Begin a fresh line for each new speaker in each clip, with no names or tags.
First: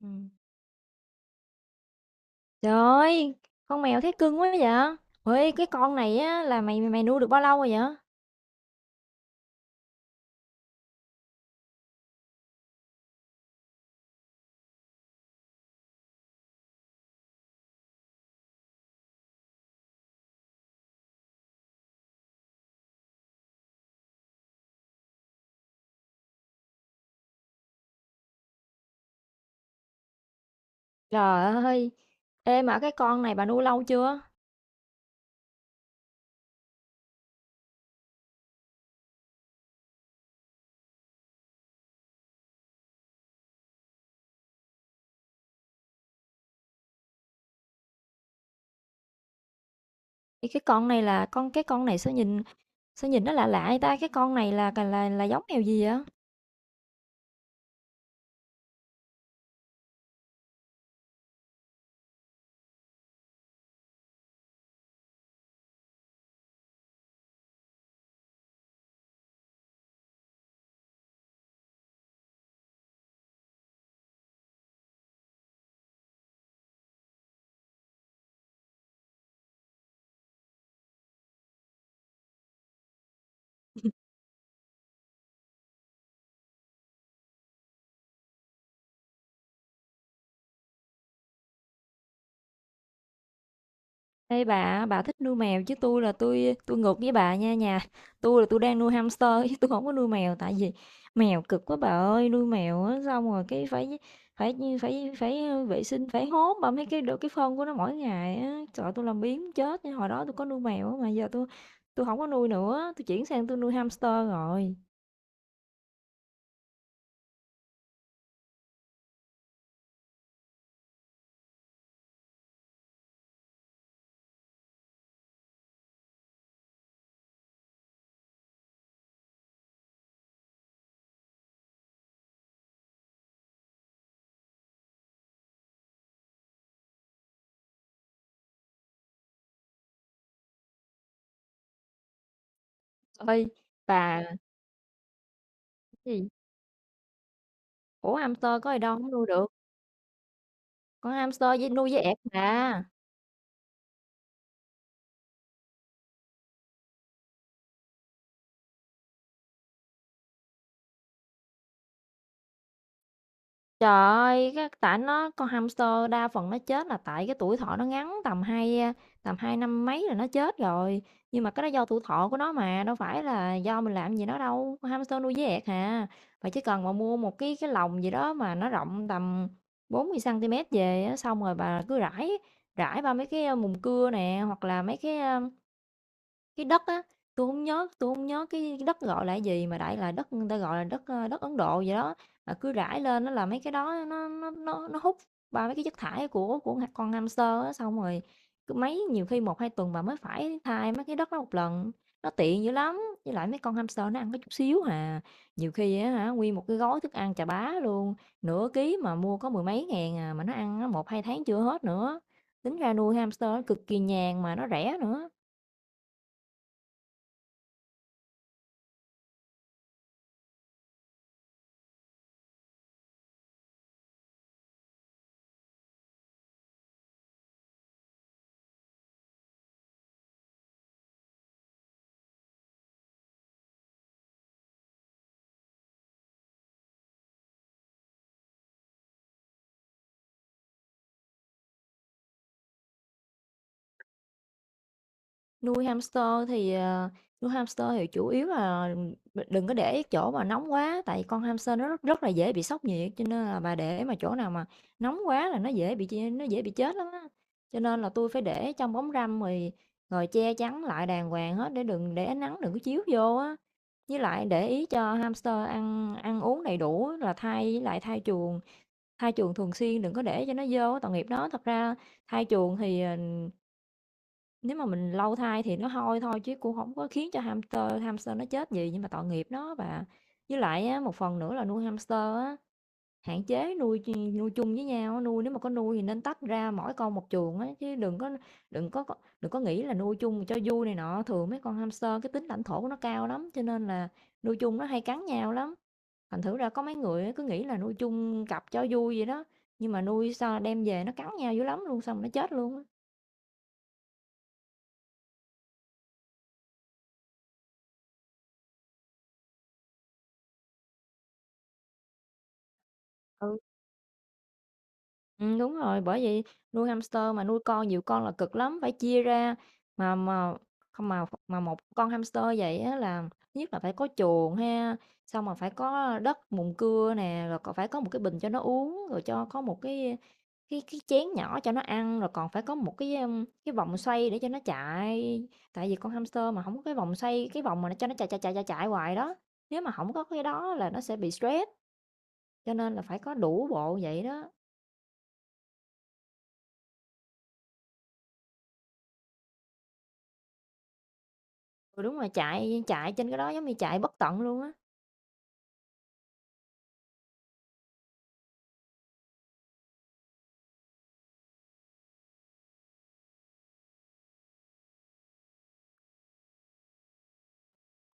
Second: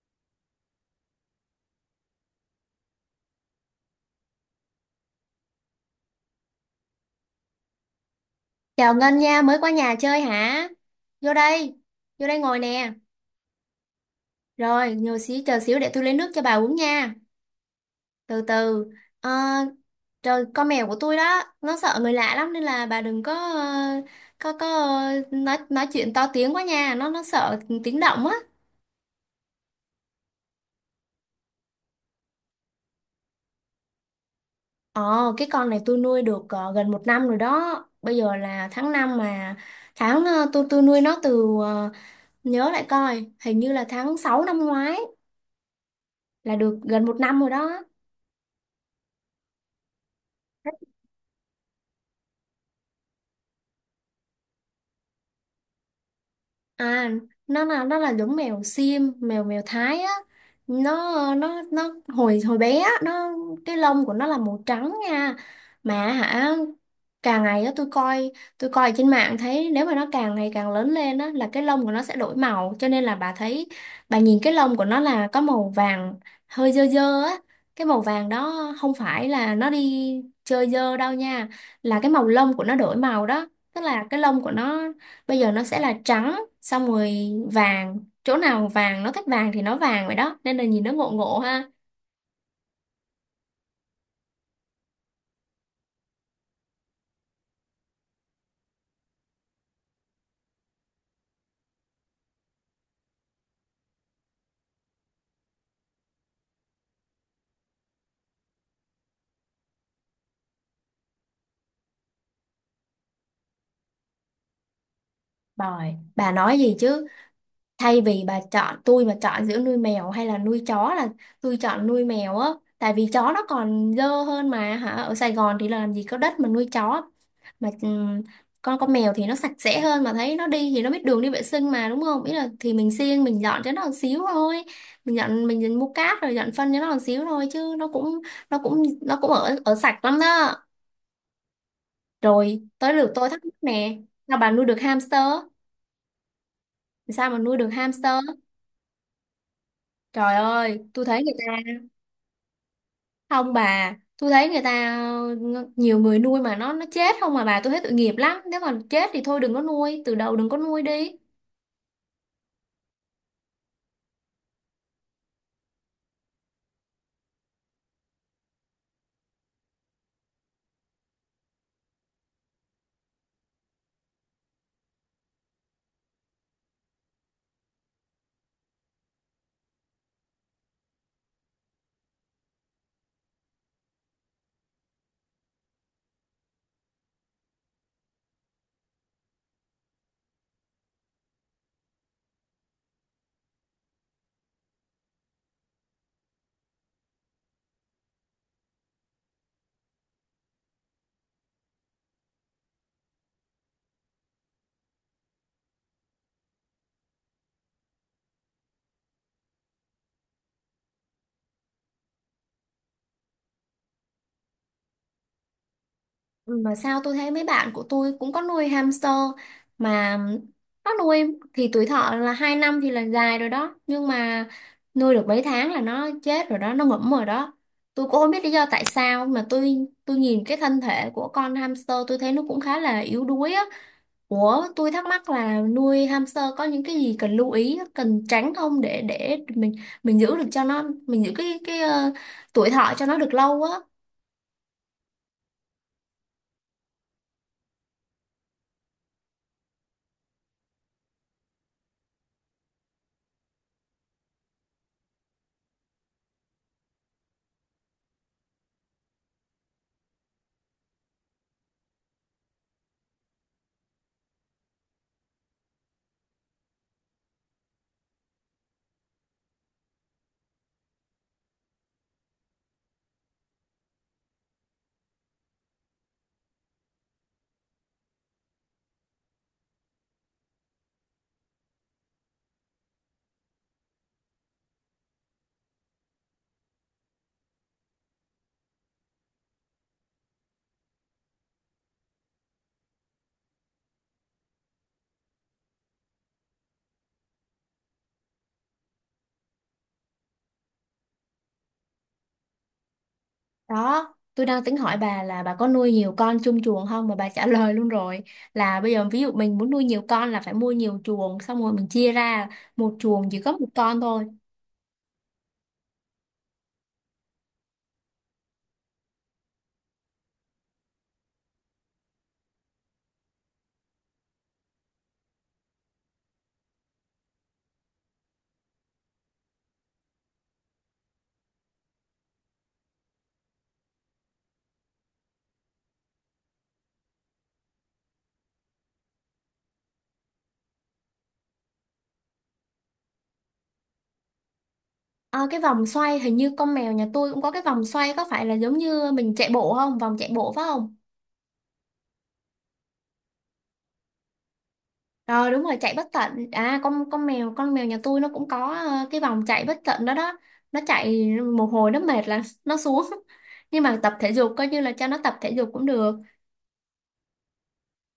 Ừm. Trời ơi! Con mèo thấy cưng quá vậy! Ê, cái con này á là mày mày nuôi được bao lâu rồi vậy?
Chào Ngân nha, mới qua nhà chơi hả? Vô đây, vô đây ngồi nè. Rồi, ngồi xíu, chờ xíu để tôi lấy nước cho bà uống nha. Từ từ, Ờ, trời, con mèo của tôi đó, nó sợ người lạ lắm nên là bà đừng có có nói chuyện to tiếng quá nha, nó sợ tiếng động á.
Trời ơi! Ê, mà cái con này bà nuôi lâu chưa?
Ờ, cái con này tôi nuôi được gần một năm rồi đó. Bây giờ là tháng 5 mà tháng tôi nuôi nó từ nhớ lại coi, hình như là tháng 6 năm ngoái, là được gần một năm rồi đó.
Ê, cái con này là con này sao nhìn nó lạ lạ vậy ta? Cái con này là giống mèo gì vậy?
À, nó là giống mèo xiêm, mèo mèo Thái á. Nó hồi hồi bé á, nó cái lông của nó là màu trắng nha. Mà hả, càng ngày á tôi coi trên mạng thấy nếu mà nó càng ngày càng lớn lên á là cái lông của nó sẽ đổi màu, cho nên là bà thấy, bà nhìn cái lông của nó là có màu vàng hơi dơ dơ á. Cái màu vàng đó không phải là nó đi chơi dơ đâu nha, là cái màu lông của nó đổi màu đó. Tức là cái lông của nó bây giờ nó sẽ là trắng, xong rồi vàng chỗ nào vàng, nó thích vàng thì nó vàng vậy đó, nên là nhìn nó ngộ ngộ ha.
Ê bà thích nuôi mèo chứ tôi là tôi ngược với bà nha nhà. Tôi là tôi đang nuôi hamster chứ tôi không có nuôi mèo, tại vì mèo cực quá bà ơi. Nuôi mèo á, xong rồi cái phải phải phải phải vệ sinh, phải hốt bà mấy cái được cái phân của nó mỗi ngày á. Trời ơi, tôi làm biếng chết nha. Hồi đó tôi có nuôi mèo á, mà giờ tôi không có nuôi nữa, tôi chuyển sang tôi nuôi hamster rồi.
Rồi bà nói gì chứ, thay vì bà chọn, tôi mà chọn giữa nuôi mèo hay là nuôi chó là tôi chọn nuôi mèo á, tại vì chó nó còn dơ hơn mà hả, ở Sài Gòn thì làm gì có đất mà nuôi chó. Mà con mèo thì nó sạch sẽ hơn mà, thấy nó đi thì nó biết đường đi vệ sinh mà đúng không, ý là thì mình siêng mình dọn cho nó một xíu thôi, mình dọn mình mua cát rồi dọn phân cho nó một xíu thôi chứ nó cũng ở ở sạch lắm đó. Rồi tới lượt tôi thắc
Ơi
mắc nè,
bà,
sao bà nuôi được hamster?
cái gì?
Sao mà nuôi được hamster?
Ủa hamster có gì đâu không nuôi được.
Trời ơi tôi
Con
thấy người
hamster với
ta,
nuôi với ẹt bà.
không bà, tôi thấy người ta nhiều người nuôi mà nó chết không mà bà, tôi thấy tội nghiệp lắm, nếu mà chết thì thôi đừng có nuôi, từ đầu đừng có nuôi đi.
Trời ơi, cái tại nó, con hamster đa phần nó chết là tại cái tuổi thọ nó ngắn, tầm hai năm mấy là nó chết rồi. Nhưng mà cái đó do tuổi thọ của nó mà, đâu phải là do mình làm gì nó đâu, con hamster nuôi dễ ẹc hà. Bạn chỉ cần mà mua một cái lồng gì đó mà nó rộng tầm 40 cm về á, xong rồi bà rải ba mấy cái, mùng cưa nè, hoặc là mấy cái đất á, tôi không nhớ cái đất gọi là cái gì, mà đại là đất người ta gọi là đất, đất Ấn Độ gì đó, mà cứ rải lên nó là mấy cái đó nó hút ba mấy cái chất thải của con hamster á. Xong rồi cứ mấy nhiều khi một 2 tuần bà mới phải thay mấy cái đất đó một lần, nó tiện dữ lắm. Với lại mấy con hamster nó ăn có chút xíu hà, nhiều khi á hả, nguyên một cái gói thức ăn chà bá luôn, nửa ký mà mua có mười mấy ngàn à, mà nó ăn á một 2 tháng chưa hết nữa. Tính ra nuôi hamster cực kỳ nhàn mà nó rẻ nữa.
Ừ. Mà sao tôi thấy mấy bạn của tôi cũng có nuôi hamster mà nó nuôi thì tuổi thọ là 2 năm thì là dài rồi đó, nhưng mà nuôi được mấy tháng là nó chết rồi đó, nó ngủm rồi đó. Tôi cũng không biết lý do tại sao mà tôi nhìn cái thân thể của con hamster tôi thấy nó cũng khá là yếu đuối á. Ủa tôi thắc mắc là nuôi hamster có những cái gì cần lưu ý, cần tránh không, để mình giữ được cho nó, mình giữ cái tuổi thọ cho nó được lâu á.
Nuôi hamster thì, ờ, Nuôi hamster thì chủ yếu là đừng có để chỗ mà nóng quá, tại con hamster nó rất rất là dễ bị sốc nhiệt, cho nên là bà để mà chỗ nào mà nóng quá là nó dễ bị ch nó dễ bị chết lắm á. Cho nên là tôi phải để trong bóng râm, rồi rồi che chắn lại đàng hoàng hết để đừng để ánh nắng đừng có chiếu vô á. Với lại để ý cho hamster ăn ăn uống đầy đủ á, là thay với lại thay chuồng thường xuyên, đừng có để cho nó vô á, tội nghiệp nó. Thật ra thay chuồng thì, nếu mà mình lâu thai thì nó hôi thôi, chứ cũng không có khiến cho hamster hamster nó chết gì, nhưng mà tội nghiệp nó. Và với lại á, một phần nữa là nuôi hamster á, hạn chế nuôi chung với nhau á, nuôi nếu mà có nuôi thì nên tách ra mỗi con một chuồng á, chứ đừng có đừng có nghĩ là nuôi chung cho vui này nọ. Thường mấy con hamster cái tính lãnh thổ của nó cao lắm, cho nên là nuôi chung nó hay cắn nhau lắm. Thành thử ra có mấy người á, cứ nghĩ là nuôi chung cặp cho vui vậy đó, nhưng mà nuôi sao đem về nó cắn nhau dữ lắm luôn, xong rồi nó chết luôn á.
Đó, tôi đang tính hỏi bà là bà có nuôi nhiều con chung chuồng không, mà bà trả lời luôn rồi, là bây giờ ví dụ mình muốn nuôi nhiều con là phải mua nhiều chuồng, xong rồi mình chia ra một chuồng chỉ có
Ừ.
một con thôi.
Đúng rồi, bởi vậy nuôi hamster mà nuôi con nhiều con là cực lắm, phải chia ra. Mà không mà mà một con hamster vậy á là thứ nhất là phải có chuồng ha, xong rồi phải có đất mùn cưa nè, rồi còn phải có một cái bình cho nó uống, rồi cho có một cái cái chén nhỏ cho nó ăn, rồi còn phải có một cái, cái vòng xoay để cho nó chạy. Tại vì con hamster mà không có cái vòng xoay, cái vòng mà nó cho nó chạy, chạy, chạy, chạy, chạy hoài đó, nếu mà không có cái đó là nó sẽ bị stress, cho nên là phải có đủ bộ vậy đó.
Ờ, cái vòng xoay hình như con mèo nhà tôi cũng có cái vòng xoay, có phải là giống như mình chạy bộ không? Vòng chạy bộ phải không?
Ừ, đúng rồi, chạy chạy trên cái đó giống như chạy bất tận luôn á.
Rồi đúng rồi, chạy bất tận. À, con mèo nhà tôi nó cũng có cái vòng chạy bất tận đó đó. Nó chạy một hồi nó mệt là nó xuống. Nhưng mà tập thể dục coi như là cho nó tập thể dục cũng được.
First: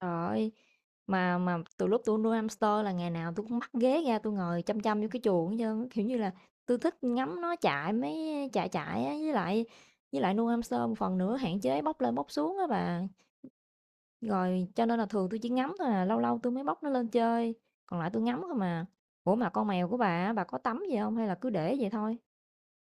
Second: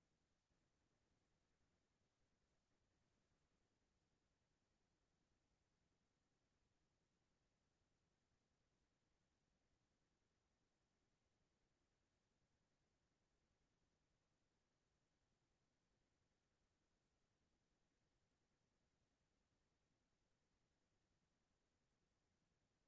Trời ơi, mà từ lúc tôi nuôi hamster là ngày nào tôi cũng bắt ghế ra tôi ngồi chăm chăm vô cái chuồng hết trơn á, kiểu như là, tôi thích ngắm nó chạy mấy chạy chạy á, với lại nuôi hamster một phần nữa hạn chế bốc lên bốc xuống á bà. Rồi cho nên là thường tôi chỉ ngắm thôi à, lâu lâu tôi mới bốc nó lên chơi, còn lại tôi ngắm thôi mà. Ủa, mà con mèo của bà á, bà có tắm gì không hay là cứ để vậy thôi?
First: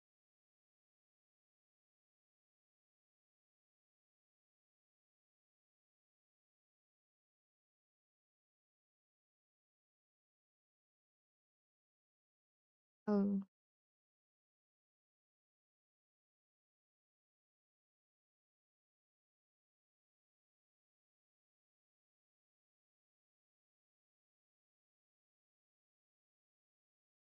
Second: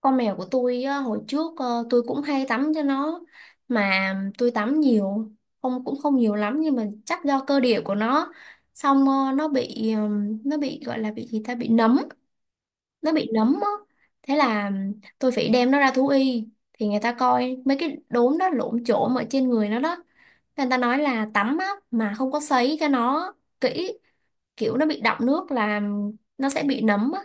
Con mèo của tôi á, hồi trước tôi cũng hay tắm cho nó, mà tôi tắm nhiều, không cũng không nhiều lắm, nhưng mà chắc do cơ địa của nó, xong nó bị gọi là bị gì ta, bị nấm, nó bị
Ừ.
nấm á. Thế là tôi phải đem nó ra thú y, thì người ta coi mấy cái đốm đó lổm chổm ở trên người nó đó, người ta nói là tắm á mà không có sấy cho nó kỹ, kiểu nó bị đọng nước là nó sẽ bị nấm á.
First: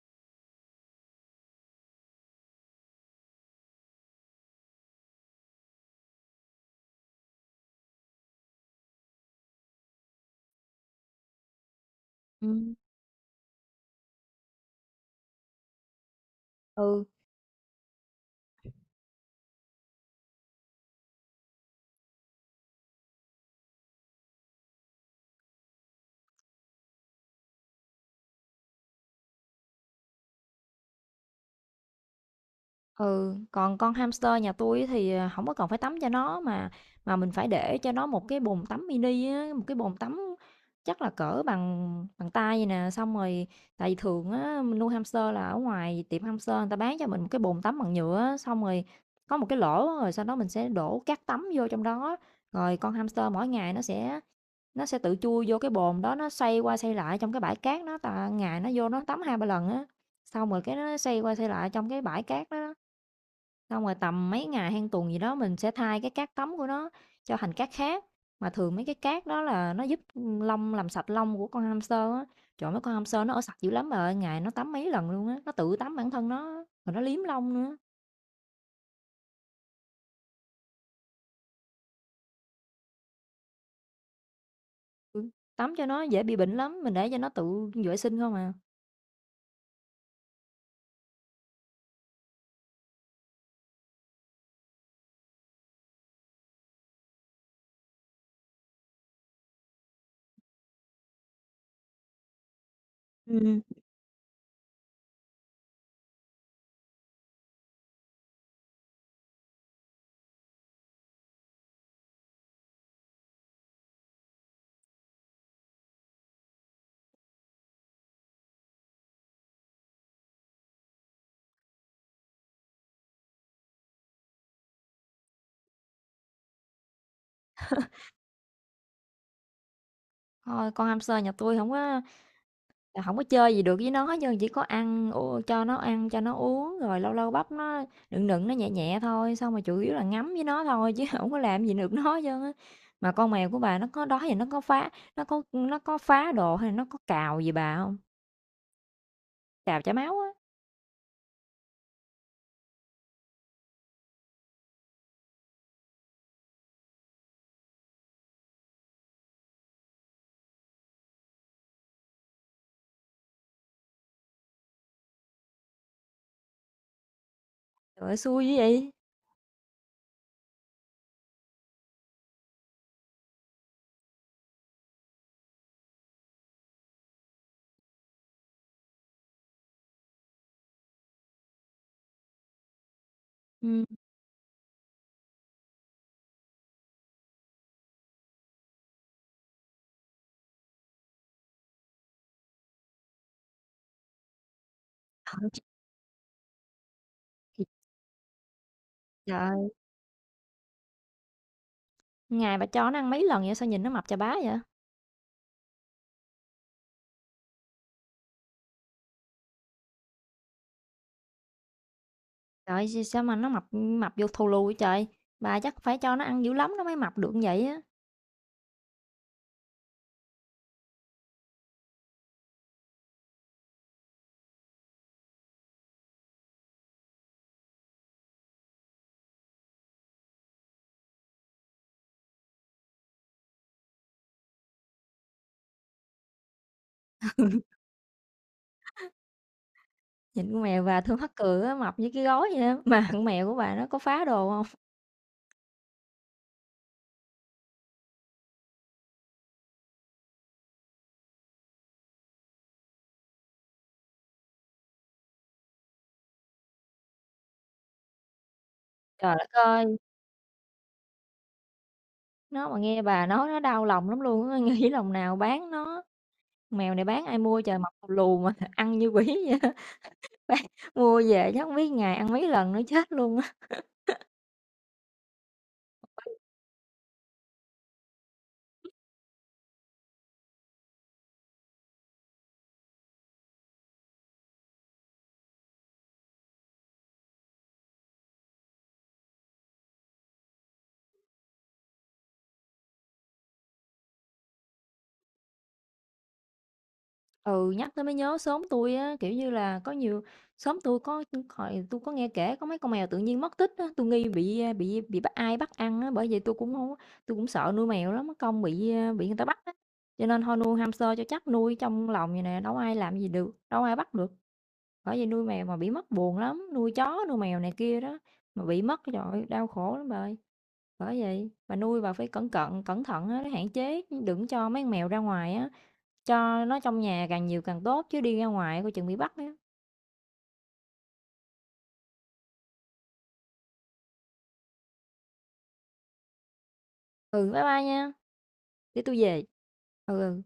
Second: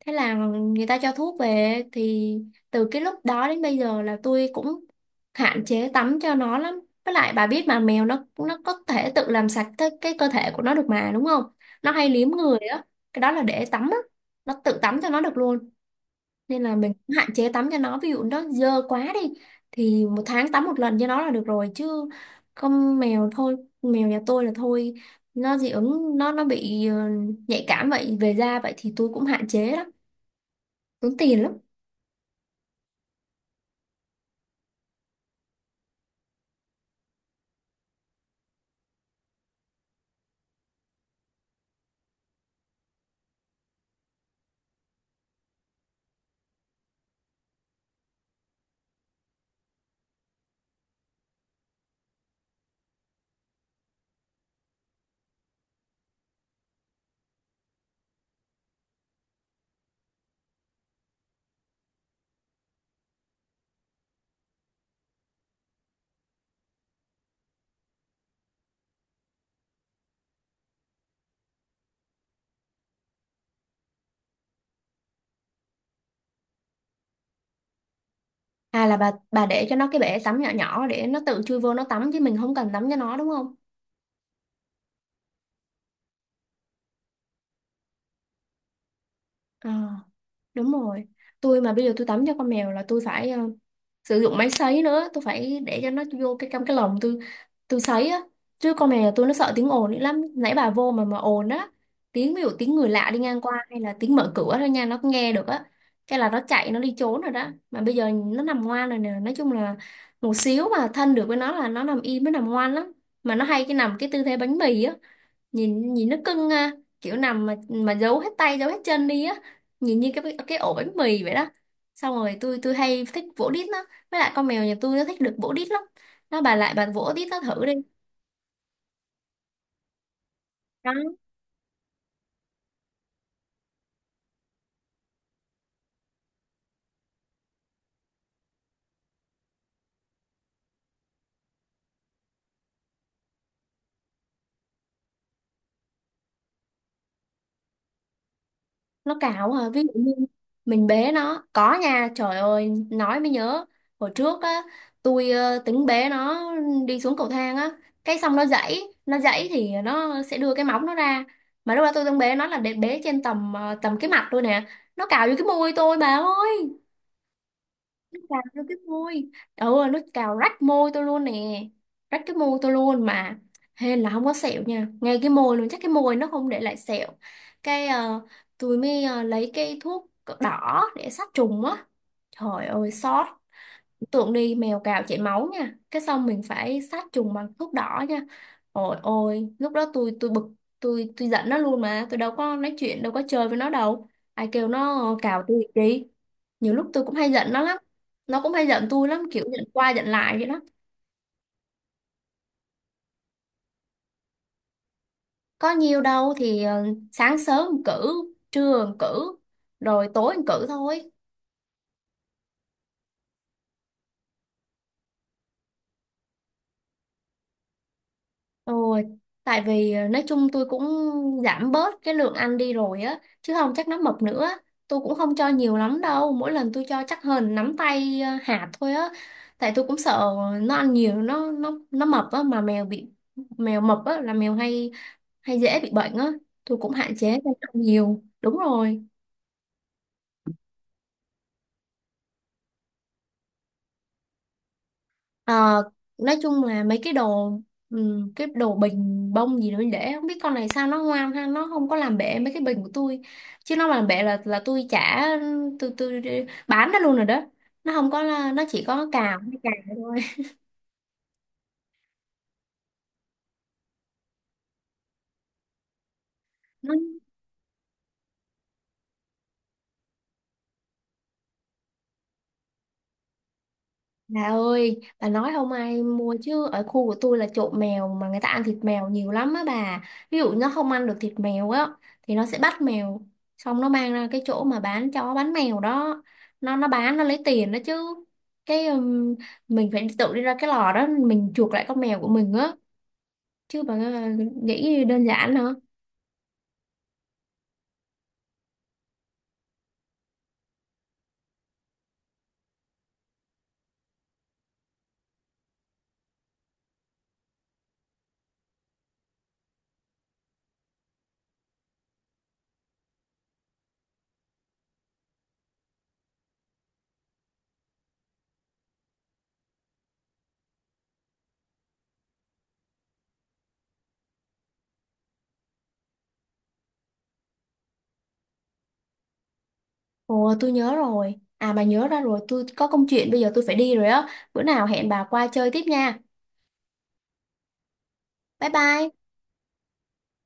Thế là người ta cho thuốc về, thì từ cái lúc đó đến bây giờ là tôi cũng hạn chế tắm cho nó lắm, với lại bà biết mà mèo nó có thể tự làm sạch cái, cơ thể của nó được mà đúng không? Nó hay liếm người
Ừm.
á, cái đó là để tắm á, nó tự tắm cho nó được luôn, nên là mình
Ừ.
cũng hạn chế tắm cho nó. Ví dụ nó dơ quá đi thì một tháng tắm một lần cho nó là được rồi, chứ không mèo, thôi mèo nhà tôi là thôi, nó dị ứng, nó bị nhạy cảm vậy về da vậy thì tôi cũng hạn chế lắm, tốn tiền lắm.
Ừ, còn con hamster nhà tôi á thì, ờ, hổng có cần phải tắm cho nó, mà mình phải để cho nó một cái bồn tắm mini á, một cái bồn tắm chắc là cỡ bằng bằng tay vậy nè, xong rồi tại vì thường á mình nuôi hamster là ở ngoài tiệm hamster người ta bán cho mình một cái bồn tắm bằng nhựa á, xong rồi có một cái lỗ á, rồi sau đó mình sẽ đổ cát tắm vô trong đó, rồi con hamster mỗi ngày nó sẽ tự chui vô cái bồn đó, nó xoay qua xoay lại trong cái bãi cát đó, tại ngày nó vô nó tắm hai ba lần á, xong rồi cái nó xoay qua xoay lại trong cái bãi cát đó. Xong rồi tầm mấy ngày hay tuần gì đó mình sẽ thay cái cát tắm của nó cho thành cát khác. Mà thường mấy cái cát đó là nó giúp làm sạch lông của con hamster á. Trời mấy con hamster nó ở sạch dữ lắm bà ơi, ngày nó tắm mấy lần luôn á, nó tự tắm bản thân nó á, rồi nó liếm lông nữa.
À là bà để cho nó cái bể tắm nhỏ nhỏ để nó tự chui vô nó tắm chứ mình không cần tắm cho nó đúng không?
Ừ, tắm cho nó dễ bị bệnh lắm, mình để cho nó tự vệ sinh không à.
Ờ, đúng rồi, tôi mà bây giờ tôi tắm cho con mèo là tôi phải sử dụng máy sấy nữa, tôi phải để cho nó vô cái, trong cái lồng, tôi sấy á, chứ con này là tôi, nó sợ tiếng ồn nữa lắm, nãy bà vô mà ồn á, tiếng, ví dụ tiếng người lạ đi ngang
Ừ.
qua hay là tiếng mở cửa thôi nha, nó cũng nghe được á, cái là nó chạy, nó đi trốn rồi đó. Mà bây giờ nó nằm ngoan rồi nè, nói chung là một xíu mà thân được với nó là nó nằm im, nó nằm ngoan lắm. Mà nó hay cái nằm cái tư thế bánh mì á, nhìn nhìn nó cưng ha, kiểu nằm mà giấu hết tay giấu hết chân đi á, nhìn như cái ổ bánh mì vậy đó. Xong rồi tôi hay thích vỗ đít nó, với lại con mèo nhà tôi nó thích được vỗ đít lắm, nó bà lại bà vỗ đít nó thử đi.
Thôi con
Đó,
hamster nhà tôi không có. Là hổng có chơi gì được với nó hết trơn, chỉ có ăn u cho nó ăn, cho nó uống, rồi lâu lâu bắp nó, nựng nựng nó nhẹ nhẹ thôi, xong rồi chủ yếu là ngắm với nó thôi chứ hổng có làm gì được nó hết trơn á. Mà con mèo của bà nó có đó giờ nó có phá đồ hay là nó có cào gì bà hông?
nó cào à, ví
Cào
dụ
chảy
như
máu á.
mình bế nó có nha. Trời ơi, nói mới nhớ, hồi trước á, tôi tính bế nó đi xuống cầu thang á, cái xong nó giãy, nó giãy thì nó sẽ đưa cái móng nó ra. Mà lúc đó tôi đang bế nó là để bế trên tầm tầm cái mặt tôi nè, nó cào vô cái môi tôi bà ơi.
Trời ơi,
Nước cào
xui dữ
vô cái
vậy!
môi, ừ, nó cào rách môi tôi luôn nè, rách cái môi tôi luôn mà. Hên là không có sẹo nha, ngay cái môi luôn, chắc cái môi nó không để lại sẹo. Cái tôi mới lấy cái thuốc đỏ để sát trùng á, trời ơi xót.
Ừm.
Tượng đi mèo cào chảy máu nha, cái xong mình phải sát trùng bằng thuốc đỏ nha. Ôi ôi, lúc đó tôi bực, tôi giận nó luôn, mà tôi đâu có nói chuyện, đâu có chơi với nó đâu, ai kêu nó cào
Trời, chết
tôi chi. Nhiều lúc tôi cũng hay giận nó
thiệt
lắm, nó cũng hay giận tôi lắm, kiểu giận
trời!
qua giận lại vậy đó.
Ngày bà cho nó ăn mấy lần vậy, sao nhìn nó mập chà bá vậy?
Có nhiều đâu thì sáng sớm cử, trưa cử, rồi tối cử thôi.
Trời ơi, sao mà nó mập mập vô thù lù vậy trời? Bà chắc phải cho nó ăn dữ lắm nó mới mập được như vậy á.
Ôi, tại vì nói chung tôi cũng giảm bớt cái lượng ăn đi rồi á, chứ không chắc nó mập nữa. Tôi cũng không cho nhiều lắm đâu, mỗi lần tôi cho chắc hơn nắm tay hạt thôi á. Tại tôi cũng sợ nó ăn nhiều, nó mập á, mà mèo bị, mèo mập á là mèo hay hay dễ bị bệnh á. Tôi cũng hạn chế cho nó ăn nhiều. Đúng rồi.
Nhìn con mèo và Thương Hắc Cừ á, mập như cái gối vậy á, mà con mèo của bà nó có phá đồ hông?
Ờ, nói chung là mấy cái đồ bình bông gì đó mình để, không biết con này sao nó ngoan ha, nó không có làm bể mấy cái bình của tôi, chứ nó mà làm bể là tôi trả, tôi bán nó luôn rồi đó. Nó không có, nó chỉ có
Trời
cào
đất
cào
ơi,
thôi.
nó mà nghe bà nói nó đau lòng lắm luôn á, nghĩ lòng nào bán nó, mèo này bán ai mua trời, mập lù lù mà ăn như quỷ vậy á, bán mua về chắc hông biết ngày ăn mấy lần nữa chết luôn á.
Bà ơi, bà nói không ai mua chứ ở khu của tôi là trộm mèo, mà người ta ăn thịt mèo nhiều lắm á bà. Ví dụ nó không ăn được thịt mèo á thì nó sẽ bắt mèo, xong nó mang ra cái chỗ mà bán chó bán mèo đó. Nó bán nó lấy tiền đó chứ. Cái mình phải tự đi ra cái lò đó mình chuộc lại con mèo của mình á. Chứ bà nghĩ đơn giản hả?
Ừ, nhắc tới mới nhớ xóm tôi á, kiểu như là, có nhiều xóm tôi có hồi tôi có nghe kể có mấy con mèo tự nhiên mất tích á, tôi nghi bị, a, bị bắt, ai bắt ăn á, bởi vậy tôi cũng tui cũng sợ nuôi mèo lắm, mất công bị, a, bị người ta bắt á. Cho nên thôi nuôi hamster cho chắc, nuôi trong lòng vầy nè, đâu ai làm gì được, đâu ai bắt được. Bởi vậy nuôi mèo mà bị mất buồn lắm, nuôi chó, nuôi mèo này kia đó, mà bị mất, trời ơi, đau khổ lắm bà ơi. Bởi vậy bà nuôi bà phải cẩn cận, cẩn thận á, để hạn chế, đừng cho mấy con mèo ra ngoài á. Cho nó trong nhà càng nhiều càng tốt chứ đi ra ngoài coi chừng bị bắt á.
Ồ tôi nhớ rồi. À bà nhớ ra rồi, tôi có công chuyện bây giờ tôi phải đi rồi á. Bữa nào hẹn bà qua chơi tiếp nha.
Ừ, bye bye nha,
Bye
để
bye.
tôi về. Ừ, ừ.